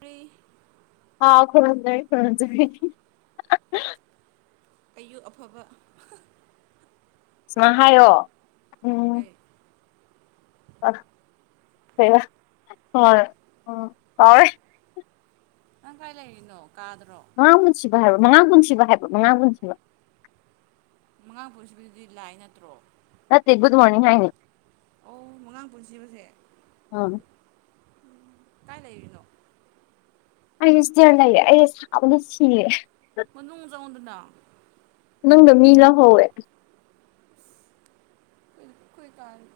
ꯇꯦ ꯍꯥꯎ ꯈꯨꯔꯖ ꯈꯨꯔꯖ ꯑꯌꯨꯛ ꯑꯐꯕ ꯁꯃ ꯍꯥꯏꯌꯣ ꯎꯝ ꯀꯩ ꯑꯔ ꯍ ꯎꯝ ꯍꯥꯎꯔꯦ ꯅ ꯀꯥꯏꯂ ꯀꯅꯣ ꯃꯉꯥ ꯃꯨꯟꯁꯤꯕ ꯍꯥꯏꯕ ꯃꯉꯥ ꯀꯨꯟꯁꯤꯕ ꯍꯥꯏꯕ ꯃꯉꯥ ꯀꯨꯟꯁꯤꯕ ꯑꯉꯥꯡ ꯄꯨꯁꯤꯕꯤꯗꯨꯗꯤ ꯂꯥꯏ ꯅꯠꯇ꯭ꯔꯣ ꯃꯦ ꯒꯗ ꯃꯔꯅꯤꯡ ꯍꯥꯏꯥꯏꯅꯦ ꯑꯣ ꯃꯉꯥꯡ ꯄꯨꯟꯁꯤꯕꯁꯦ ꯎꯝ ꯝ ꯀꯥꯏ ꯂꯩ ꯂꯩꯅꯣ ꯑꯩꯔ ꯂꯩꯌꯦ ꯑꯩꯁꯦ ꯁꯥꯕꯅ ꯁꯤꯌꯦꯦ ꯃꯅꯨꯡ ꯆꯥꯎꯗꯗ ꯅꯪꯅ ꯃꯤ ꯂꯧꯍꯧꯋꯦ ꯀ ꯅꯤ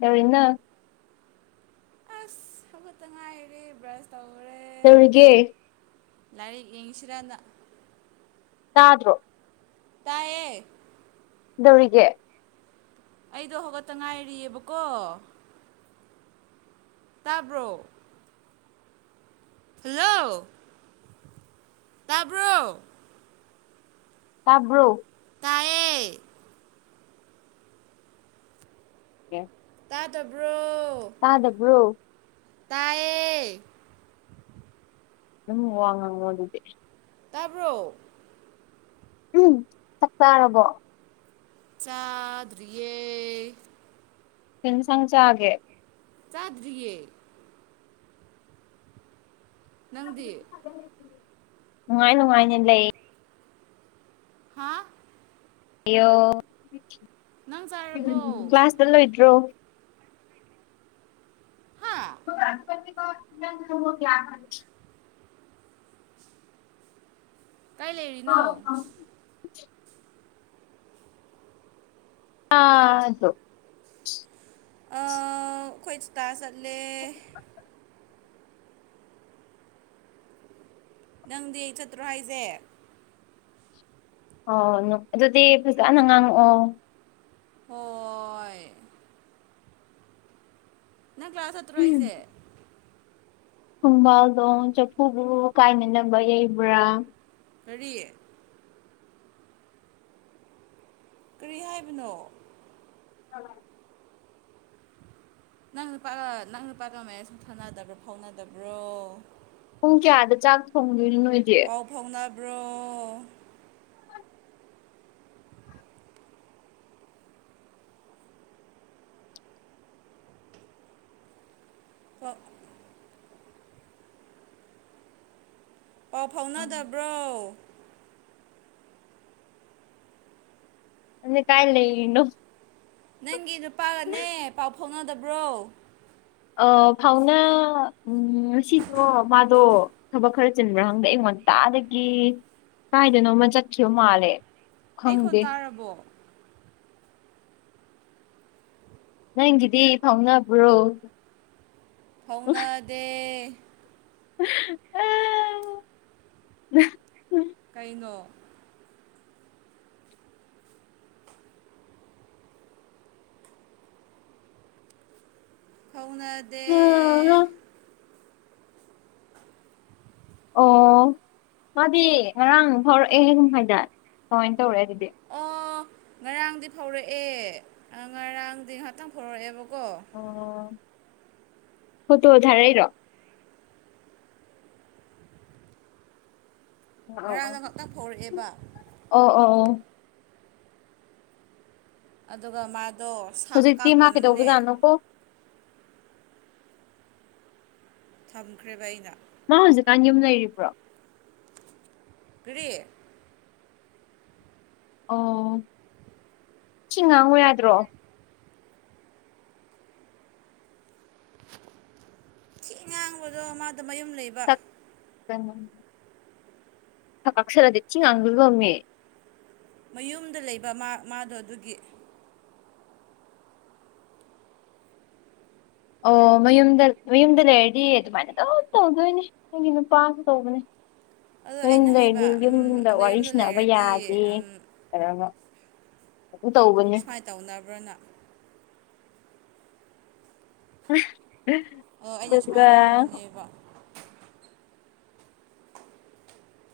ꯗꯧꯔꯤꯅ ꯑꯁ ꯍꯧꯐꯠꯇ ꯉꯥꯏꯔꯦ ꯕ꯭ꯔꯁ ꯇꯧꯈꯔꯦ ꯅꯒꯦ ꯂꯔꯤ ꯌꯦꯡꯁꯤꯔꯗ ꯇꯥꯗ꯭ꯔꯣ ꯇꯌꯦ ꯗꯧꯔꯤꯒ ꯑꯩꯗꯣ ꯍꯧꯒꯠꯇ ꯉꯥꯏꯔꯤꯑꯕꯀꯣ ꯇꯥꯕ꯭ꯔꯣ ꯍꯜꯂꯣ ꯇꯥꯕ꯭ꯔꯣ ꯇꯥꯕ꯭ꯔꯣ ꯇꯏꯌꯦꯦ ꯑꯣꯦ ꯇꯥꯗꯕ꯭ꯔꯣ ꯇꯥꯗꯕ꯭ꯔꯣ ꯇꯏꯌꯦ ꯎꯝ ꯋꯥꯉꯗꯗꯦ ꯇꯥꯕ꯭ꯔꯣ ꯎꯝ ꯆꯞ ꯆꯥꯔꯕꯣ ꯆꯥꯗꯔꯤꯦ ꯊꯅ ꯆꯪ ꯆꯑꯒꯦ ꯆꯥꯗꯔꯤꯌꯦ ꯅꯪꯗꯤ ꯅꯨꯡꯉꯥꯏ ꯅꯨꯡꯉꯥꯏꯅ ꯂꯩ ꯍꯥꯥ ꯑꯌꯣ ꯅꯪ ꯆꯥꯔꯕꯣ ꯀ꯭ꯂꯥꯁꯇ ꯂꯣꯏꯗ꯭ꯔꯣ ꯍꯥ ꯏ ꯀ ꯈꯔ [unintelligible] ꯀꯥꯏ ꯂꯩꯔꯤꯅꯣ ꯑꯗꯣ ꯑꯗꯣ ꯈꯁꯨ ꯇꯥꯁꯂ [unintelligible] ꯅꯪꯗꯤ ꯑꯩ ꯆꯠꯇ꯭ꯔꯣ ꯍꯥꯏꯁꯦ ꯑꯣ ꯑꯗꯨꯗꯤ ꯐꯖꯅ ꯉꯥꯡꯉꯛꯑꯣ ꯍꯣꯏ ꯅꯪ ꯀ꯭ꯂꯥꯁ ꯍꯥꯠꯇ꯭ꯔꯣ ꯍꯥꯏꯁꯦ ꯈꯣꯡꯕꯥꯜꯗꯣꯡ ꯆꯐꯨꯕꯨ ꯀꯥꯏꯅꯅꯕ ꯌꯩꯕ꯭ꯔꯥ ꯑꯌꯦ ꯀꯔꯤ ꯍꯥꯏꯕꯅꯣ ꯑ ꯅꯪ ꯅꯨꯄꯥꯒ ꯅꯪ ꯅꯨꯄꯥꯒ ꯃꯅ ꯁꯨꯝ ꯊꯥꯅꯗꯕ꯭ꯔꯣ ꯐꯥꯎꯅꯗꯕ꯭ꯔꯣ ꯄꯨꯡ ꯀꯌꯥꯗ ꯆꯥꯛ ꯊꯣꯡꯗꯣꯏꯅꯣ ꯅꯣꯏꯗꯤ ꯕ꯭ꯔꯣ ꯀ ꯄꯥꯎ ꯐꯥꯎꯅꯗꯕ꯭ꯔꯣ ꯑ ꯀꯥꯏ ꯂꯩꯅꯣ ꯅꯪꯒꯤ ꯅꯨꯄꯥꯒꯅꯦ ꯄꯥꯎ ꯐꯥꯎꯅꯗꯕ꯭ꯔꯣ ꯑ ꯐꯥꯎꯅꯥ ꯎ ꯉꯁꯤꯗꯣ ꯃꯥꯗꯣ ꯊꯕꯛ ꯈꯔ ꯆꯤꯟꯕ꯭ꯔꯥ ꯍꯪꯗꯦ ꯑꯩꯉꯣꯟ ꯉꯇꯥꯗꯒꯤ ꯀꯥꯏꯗꯅꯣꯃ ꯆꯠꯈꯤꯕꯌꯣ ꯃꯥꯜꯂꯦ ꯑꯩ ꯈꯣꯟ ꯈꯪꯗꯦ ꯇꯥꯔꯕꯣ ꯅꯪꯒꯤꯗꯤ ꯐꯥꯎꯅꯕ꯭ꯔꯣ ꯍꯧꯅꯥꯗꯦ ꯑ ꯀꯩꯅꯣ ꯍꯧꯅꯥꯗꯦ ꯑꯣ ꯃꯥꯗꯤ ꯉꯔꯥꯡ ꯐꯥꯎꯔꯛꯑꯦ ꯍ ꯀꯨꯝ ꯍꯥꯏꯥꯏꯗ ꯀꯃꯥꯏꯅ ꯑꯣꯦꯗꯗꯤꯦ ꯑꯣ ꯉꯔꯥꯡꯗꯤ ꯐꯧꯔꯛꯑꯦ ꯉꯔꯥꯡꯗꯤ ꯉꯍꯥꯛꯇꯪ ꯐꯧꯔꯛꯑꯦꯕ ꯍꯣ ꯇꯣ ꯊꯔꯩꯔꯣ ꯉꯔꯥꯡꯗ ꯑꯣ ꯉꯍꯥꯛꯇꯪ ꯐꯥꯎꯔꯛꯑꯦꯕ ꯑꯣ ꯑꯣ ꯑꯗꯨꯒ ꯃꯥꯗꯣ ꯁꯥꯛ ꯍꯧꯖꯤꯛꯇꯤ ꯃꯥ ꯀꯥꯞꯇꯅꯅꯦ ꯀꯩꯗꯧꯕꯖꯥꯠꯅꯣꯀꯣ ꯊꯝꯈ꯭ꯔꯦꯕ ꯑꯩꯅ ꯃꯥ ꯍꯧꯖꯤꯛꯀꯥꯟ ꯌꯨꯝ ꯂꯩꯔꯤꯕ꯭ꯔꯣ ꯇꯦ ꯑꯣ ꯁꯤ ꯉꯥꯡꯕ ꯌꯥꯗ꯭ꯔꯣ ꯊꯤ ꯉꯥꯡꯕꯗꯣ ꯃꯥꯗꯣ ꯃꯌꯨꯝ ꯂꯩꯕ ꯁꯛ ꯊ ꯀꯥꯛꯁꯔꯗꯤ ꯑꯗꯨꯕ ꯃꯦꯌꯦꯛ ꯃꯌꯨꯝꯗ ꯂꯩꯕ ꯃꯥ ꯃꯥꯗꯣ ꯑꯗꯨꯒꯤ ꯑꯣ ꯃꯌꯨꯝꯗ ꯃꯌꯨꯝꯗ ꯂꯩꯔꯗꯤ ꯑꯗꯨꯃꯥꯏꯅ ꯑꯗꯨꯝ ꯇꯧꯗꯣꯏꯅꯦ ꯅꯪꯒꯤ ꯅꯨꯄꯥ ꯇꯧꯕꯅꯦ ꯑꯗꯣ ꯑꯩꯅ ꯌꯨꯝꯗꯩꯗꯤ ꯍꯥꯏꯕ ꯎꯝ ꯌꯨꯝꯗ ꯋꯥꯔꯤ ꯅꯌꯨꯝꯗ ꯁꯅꯕ ꯌꯥꯗꯦ ꯂꯩꯔꯗꯤ ꯎꯝ ꯀ ꯁꯨꯃꯥꯏꯅ ꯇꯧꯅꯕ꯭ꯔꯅ ꯎꯝ ꯑꯩꯅ ꯁꯨꯃꯥꯏꯅ ꯉꯥꯡꯕꯅꯦꯕ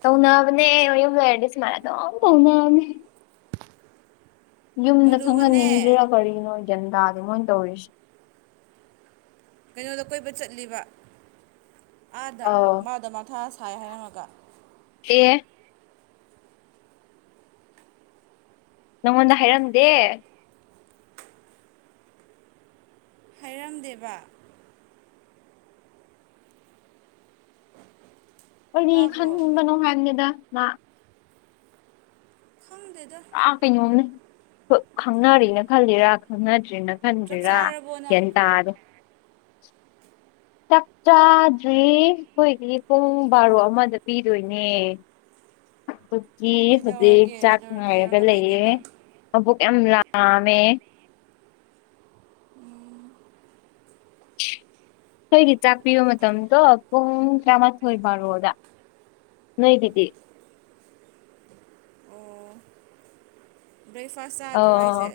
ꯇꯧꯅꯕꯅꯦ ꯍꯥꯏꯔꯗꯁ ꯃꯥꯔꯗ ꯇꯧꯅ ꯌꯨꯝꯗ ꯑꯗꯨꯒꯅꯦ ꯈꯪꯍꯟꯅꯤꯡꯗ꯭ꯔꯥ ꯀꯔꯤꯅꯣ ꯒ꯭ꯌꯥꯟ ꯇꯥꯗꯦ ꯃꯣꯏꯅ ꯇꯧꯔꯤꯁꯦ ꯀꯩꯅꯣꯗ ꯀꯣꯏꯕ ꯆꯠꯂꯤꯕ ꯑꯥꯗ ꯑꯧ ꯃꯥꯗ ꯃꯊꯁꯤ ꯊꯥꯏ ꯍꯥꯏꯔꯝꯃꯒ ꯑꯦ ꯅꯉꯣꯟꯗ ꯍꯥꯏꯔꯝꯗꯦ ꯍꯥꯏꯔꯝꯗꯦꯕ ꯀꯔꯤ ꯇꯥꯕ꯭ꯔꯣ ꯈꯟꯕꯅꯣ ꯍꯥꯏꯕꯒꯦꯗ ꯃꯥ ꯈꯪꯗꯦꯗ ꯑꯥ ꯀꯩꯅꯣꯝꯅꯦ ꯈꯪꯅꯔꯤꯅ ꯈꯜꯂꯤꯔꯥ ꯈꯪꯅꯗ꯭ꯔꯦꯅ ꯆꯥꯛ ꯈꯟꯗ꯭ꯔꯤꯔꯥ ꯆꯥꯔꯕꯣ ꯅꯪ ꯟ ꯇꯥꯔꯦ ꯆꯥꯛ ꯆꯥꯗ꯭ꯔꯤ ꯑꯩꯈꯣꯏꯒꯤ ꯄꯨꯡ ꯕꯥꯔꯣ ꯑꯃꯗ ꯄꯤꯗꯣꯏꯅꯦ ꯑ ꯤ ꯍꯧꯖꯤꯛ ꯀꯩꯗꯧꯔꯒꯦ ꯆꯥꯛ ꯀꯩꯗꯧꯔ ꯉꯥꯏꯔꯒ ꯀꯩꯗꯧꯔꯒ ꯂꯩꯌꯦ ꯂꯩꯒꯦꯕ ꯃꯕꯣꯛ ꯌꯥꯝ ꯂꯥꯝꯃꯦ ꯑꯩꯈꯣꯏꯒꯤ ꯆꯥꯛꯄꯤꯕ ꯃꯇꯝꯗꯣ ꯄꯨꯡ ꯇꯔꯥꯃꯥꯊꯣꯏ ꯕꯥꯔꯣꯗ ꯅ ꯤꯗꯤ ꯑ ꯕ꯭ꯔꯦꯛꯐꯥꯁꯗ꯭ꯔꯣ ꯑꯩꯁꯦ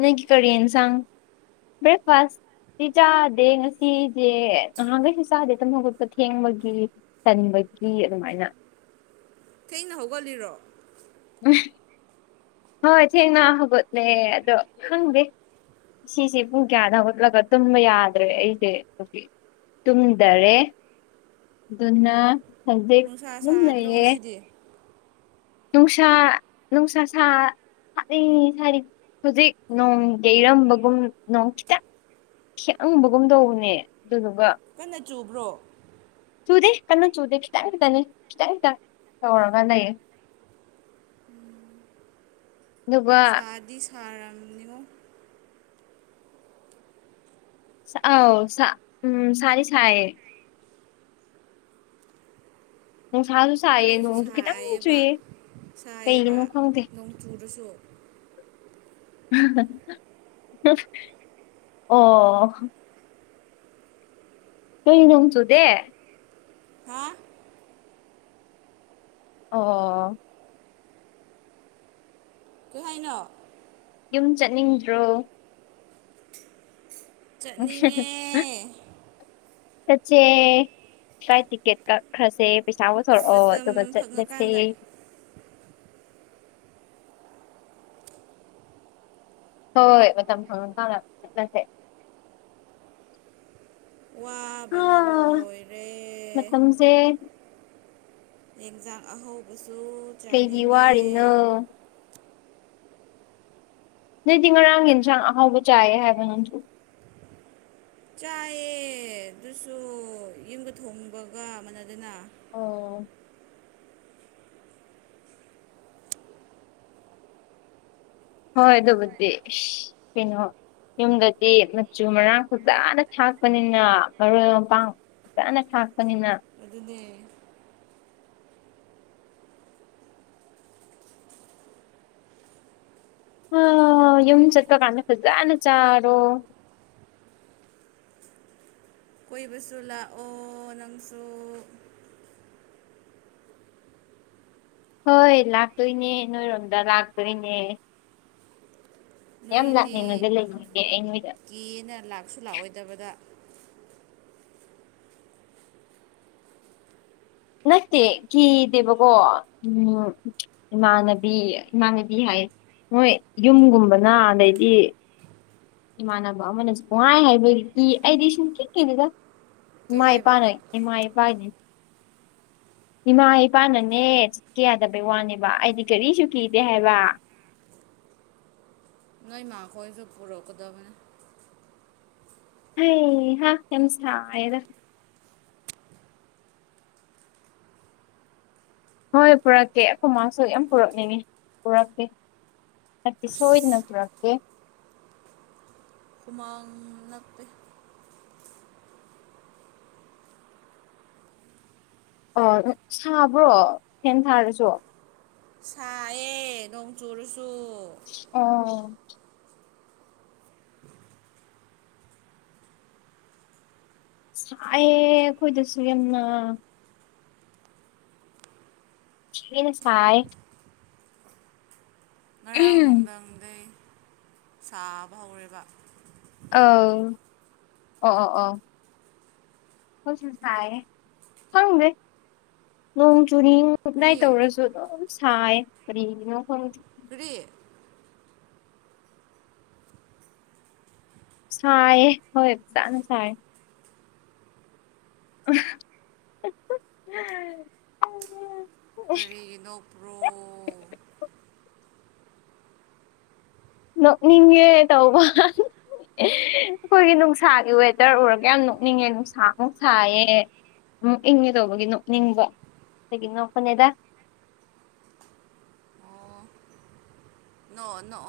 ꯅꯒꯤ ꯀ ꯌꯦꯅ ꯁ ꯕ꯭ꯔꯦꯛꯐꯥꯁꯥꯁ ꯁꯤ ꯆꯥꯗꯦ ꯉꯁꯤꯁꯦ ꯅꯍꯥꯟꯒꯩꯁꯨ ꯆꯥꯗꯦ ꯇꯝ ꯍꯧꯒꯠꯄ ꯊꯦꯡꯕꯒꯤ ꯆꯟꯕꯒꯤ ꯑꯗꯒꯤ ꯑꯗꯨꯃꯥꯏꯅ ꯊꯅ ꯍꯧꯒꯠꯂꯤꯔꯣ ꯍꯣꯏ ꯊꯦꯡꯅ ꯍꯧꯒꯣꯠꯅꯦ ꯑꯗꯣ ꯈꯪꯗꯦ ꯁꯤꯁꯦ ꯄꯨꯡ ꯀꯌꯥꯗ ꯎꯠꯂꯒ ꯇꯨꯝꯕ ꯌꯥꯗ꯭ꯔꯦ ꯑꯩꯁꯦ ꯍꯧꯖꯤꯛ ꯇꯨꯝꯗꯔꯦ ꯑꯗꯨꯅ ꯑꯗꯨꯗ ꯈꯨ ꯅꯨꯡꯁꯥ ꯑꯗꯨꯝ ꯁꯥꯗ꯭ꯔꯣ ꯅꯌꯦꯦ ꯉꯁꯤꯗꯤ ꯅꯨꯡꯁꯥ ꯅꯨꯡꯁꯥ ꯁꯥ ꯍꯥꯏ ꯁꯥꯗꯤ ꯍꯧꯖꯤꯛ ꯅꯣꯡꯒꯤ ꯏꯔꯝꯕꯒꯨꯝ ꯅꯣꯡ ꯈꯤꯇꯪ ꯁ ꯑꯪꯕꯒꯨꯝ ꯇꯧꯕꯅꯦ ꯑꯗꯨꯗꯨꯒ ꯀꯟꯅ ꯆꯨꯕ꯭ꯔꯣ ꯆꯨꯗꯦ ꯀꯟꯅ ꯆꯨꯗꯦ ꯈꯤꯇꯪ ꯈꯤꯛꯇꯅꯤ ꯈꯤꯇꯪꯇ ꯇꯧꯔꯒ ꯂꯩꯌꯦ ꯎꯝ ꯑꯗꯨꯒꯗꯨꯕ ꯊꯥꯔꯝꯅꯤꯉꯨ ꯑꯥꯎ ꯎꯝ ꯁꯔꯤ ꯁꯑ ꯆ ꯑꯩꯈꯣꯏꯁꯨ ꯁꯥꯏꯑꯕ ꯁꯥꯏꯌꯦꯕ ꯀꯩꯒꯤꯅꯣ ꯈꯪꯗꯦ ꯅꯣꯡꯆꯨꯗꯁꯨ ꯑꯣ ꯇꯨ ꯂ ꯆꯣ ꯗꯦ ꯍꯥ ꯑꯥ ꯀꯥꯏꯅꯣ ꯌꯨꯝ ꯆꯠꯅꯤꯡꯗ꯭ꯔꯣ ꯆꯠꯅꯤꯡꯉꯦ ꯇꯆ ꯀꯥꯏ ꯇꯤꯛꯦꯠ ꯀ ꯈꯥꯁꯦ ꯄꯩꯁꯥ ꯁ ꯃꯇꯝ ꯑꯗꯨꯒ ꯆꯁ ꯐꯪꯉꯀꯥꯟꯗ ꯍꯣꯏ ꯃꯇꯝ ꯈꯪ ꯈꯪ ꯆꯠꯂꯁꯦ ꯍꯥ ꯋꯥꯕꯅ ꯂꯣꯏꯔꯦ ꯃꯇꯝꯁꯦ ꯌꯦꯟꯁꯥꯡ ꯑꯍꯧꯕ ꯀꯩꯗꯤ ꯋꯥꯔꯤꯅ ꯅꯗꯤ ꯉꯔꯥꯡ ꯌꯦꯟꯁꯥꯡ ꯑꯍꯥꯎꯕ ꯆꯥꯏꯌꯦ ꯍꯥꯏꯕ ꯅꯪꯁꯨ ꯆꯥꯏꯑ ꯑꯗꯨꯁꯨ ꯌꯨꯝꯒ ꯊꯣꯡꯕꯒ ꯃꯅꯗꯅ ꯑꯣ ꯍꯣꯏꯗ‌ꯦ ꯀꯩꯅꯣ ꯌꯨꯝꯗꯗꯤ ꯃꯆꯨ ꯃꯔꯥꯡ ꯐꯖꯅ ꯊꯥꯛꯄꯅꯤꯅ ꯃꯔꯣꯏ ꯃꯄꯥꯡ ꯆꯥꯅ ꯊꯥꯛꯄꯅꯤꯅ ꯑꯗꯨ ꯑꯗꯨꯅꯦ ꯑ ꯌꯨꯝ ꯆꯠꯄ ꯀꯥꯟꯗ ꯐꯖꯅ ꯆꯥꯔꯣ ꯀꯣꯏꯕꯁꯨ ꯂꯥꯛꯑꯣ ꯅꯪꯁꯨ ꯍꯣꯏ ꯂꯥꯛꯇꯣꯏꯅꯦ ꯅꯣꯏꯔꯣꯝꯗ ꯂꯥꯛꯇꯣꯏꯅꯦ ꯌꯥꯝ ꯅꯣꯏꯗꯤ ꯂꯥꯛꯅꯤꯡꯉꯒ ꯂꯩꯔꯤꯅꯦ ꯑꯩ ꯅꯣꯏꯗ ꯀꯦꯅ ꯂꯥꯛꯁꯨ ꯂꯥꯛꯑꯣꯏꯗꯕꯗ ꯅꯠꯇꯦ ꯀꯤꯗꯦꯕꯀꯣ ꯎꯝ ꯏꯃꯥꯟꯅꯕꯤ ꯏꯃꯥꯟꯅꯕꯤ ꯍꯥꯏ ꯃꯣꯏ ꯌꯨꯝꯒꯨꯝꯕꯅ ꯑꯗꯩꯗꯤ ꯏꯃꯥꯟꯅꯕ ꯑꯃꯅꯁꯨꯉꯥꯏ ꯍꯥꯏꯕꯒꯤ ꯏ ꯑꯩꯗꯤ ꯁꯨꯝ ꯀꯦꯛꯀꯩꯅꯤꯗ ꯀꯩ ꯏꯃꯥꯏ ꯍꯥꯏꯕ ꯄꯅ ꯏꯃꯥꯏ ꯄꯅꯤ ꯏꯃꯥ ꯏꯄꯥꯅꯅꯦ ꯆꯠꯀꯦ ꯌꯥꯗꯕꯩ ꯋꯥꯅꯦꯕ ꯑꯩꯗꯤ ꯀꯔꯤꯁꯨ ꯀꯤꯗꯦ ꯍꯥꯏꯕ ꯅꯣꯏ ꯃꯥꯈꯣꯏꯁꯨ ꯄꯨꯔꯣ ꯀꯗꯕꯅꯦ ꯍ ꯍꯥꯁꯗ ꯍꯣꯏ ꯄꯨꯔꯛꯀꯦ ꯑꯩꯈꯣꯏ ꯃꯥꯁꯨ ꯌꯥꯝ ꯄꯨꯔꯛꯅꯤꯡꯉꯤ ꯄꯨꯔꯛꯀꯦ ꯍꯥꯏꯗꯤ ꯁꯣꯏꯗꯅꯠꯇ꯭ꯔꯀꯦ ꯍꯃꯥꯡ ꯅꯄꯤꯦ ꯑ ꯁꯥꯕ꯭ꯔꯣ ꯐꯦꯟ ꯊꯥꯔꯁꯨ ꯁ ꯑꯦ ꯅꯣꯡ ꯆꯨꯔ ꯑꯣ ꯁꯥꯌꯦ ꯀꯣꯏꯗꯁꯨ ꯌꯥꯝꯦꯝꯅ ꯁꯤ ꯁꯥꯏ ꯉꯔꯥꯡ ꯑꯧ ꯅꯨꯡꯊꯪꯗꯩ ꯁꯥꯕ ꯍꯧꯔꯦꯕ ꯑ ꯑꯣ ꯑꯣ ꯑꯣ ꯍꯧꯁꯨ ꯁꯥꯏꯌꯦ ꯈꯪꯗ‌ꯣꯡ ꯆꯨꯔꯤꯡ ꯃꯛꯅꯥꯏ ꯀꯔꯤ ꯇꯧꯔꯁꯨ ꯑꯗꯨꯝ ꯁꯥꯏ ꯀꯔꯤꯒꯤꯅꯣꯐꯝ ꯔꯤ ꯁꯥꯏ ꯍꯣꯏ ꯐꯖꯥꯅ ꯁꯥꯏ [unintelligible] ꯀꯔꯤꯒꯤꯅꯣꯄ꯭ꯔꯣ ꯅ ꯅꯤꯡꯦ ꯇꯧꯕꯕ ꯑꯩꯈꯣꯏꯒꯤ ꯅꯨꯡꯁꯥꯒꯤ ꯋꯦꯗꯔ ꯎꯔꯒ ꯌꯥꯝ ꯅꯣꯛꯅꯤꯡꯉꯦ ꯅꯨꯡꯁꯥ ꯅꯨꯡꯁꯥꯏꯌꯦ ꯎꯝ ꯏꯪꯒꯦ ꯇꯧꯕꯒꯤ ꯅꯣꯛꯅꯤꯡꯕꯣ ꯀꯒꯤ ꯅꯣꯄꯅꯦꯗ ꯑꯣ ꯅꯣ ꯅꯣ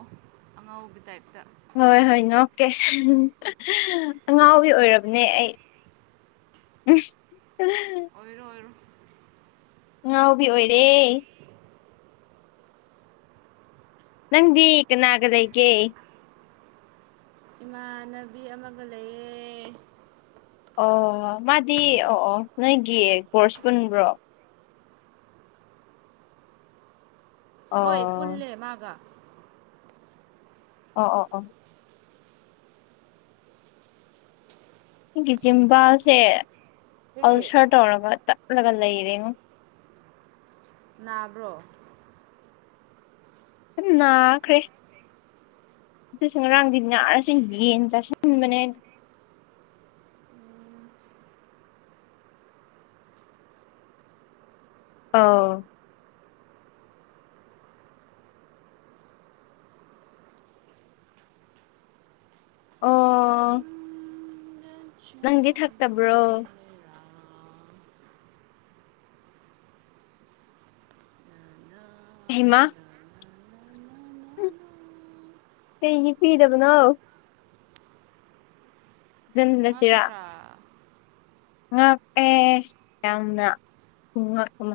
ꯑꯉꯧꯕꯤ ꯇꯥꯏꯞꯇ ꯍꯣꯏ ꯍꯣꯏ ꯉꯣꯛꯀꯦ ꯑꯉꯥꯎꯕꯤ ꯑꯣꯏꯔꯕꯅꯦ ꯑꯩ ꯎ [unintelligible] [inaudible] ꯑꯣꯏꯔꯣ ꯑꯣꯏꯔꯣ ꯉ ꯉꯥꯎꯕꯤ ꯑꯣꯏꯔꯦ ꯅꯪꯗꯤ ꯀꯅꯥꯒꯗꯒꯦ ꯏꯃꯥꯟꯅꯕꯤ ꯑꯃꯒ ꯂꯩꯌꯦ ꯑꯣ ꯃꯥꯗꯤ ꯑꯣ ꯑꯣ ꯅꯣꯏꯒꯤ ꯀꯣꯔꯁ ꯄꯨꯟꯕ꯭ꯔꯣ ꯍꯣꯏ ꯑꯣ ꯄꯨꯟꯂꯦ ꯃꯥꯒꯥ ꯑ ꯑ ꯑ [unintelligible] [inaudible] ꯒꯤꯆꯖꯤꯝꯕꯥꯁꯦ ꯀꯔꯤ ꯑꯜꯁꯔ ꯇꯧꯔꯒ ꯂꯒ ꯂꯩ ꯂꯩꯔꯦꯅ ꯅꯥꯕ꯭ꯔꯣ ꯌꯥꯝ ꯅꯥꯈ꯭ꯔꯦ ꯆ ꯆꯠꯁ ꯉꯔꯥꯡꯗꯤ ꯅꯥꯔꯁ ꯌꯦꯟ ꯆꯥꯁꯤꯟꯕꯅꯦꯅ ꯑꯥ ꯑꯣ ꯆꯤꯡꯗ ꯅꯪꯗꯤ ꯆꯠꯄꯤ ꯊꯛꯇꯕ꯭ꯔꯣ ꯂꯩꯔꯥꯡ ꯅꯅꯥ ꯍꯤꯃꯥ ꯅꯅꯥ ꯅꯅꯥ ꯅꯅꯥ ꯀꯁꯤ ꯐꯤꯗ ꯅꯥꯑꯣ ꯅꯠꯇ꯭ꯔ ꯉꯅꯦ ꯌꯥꯝ ꯎꯉ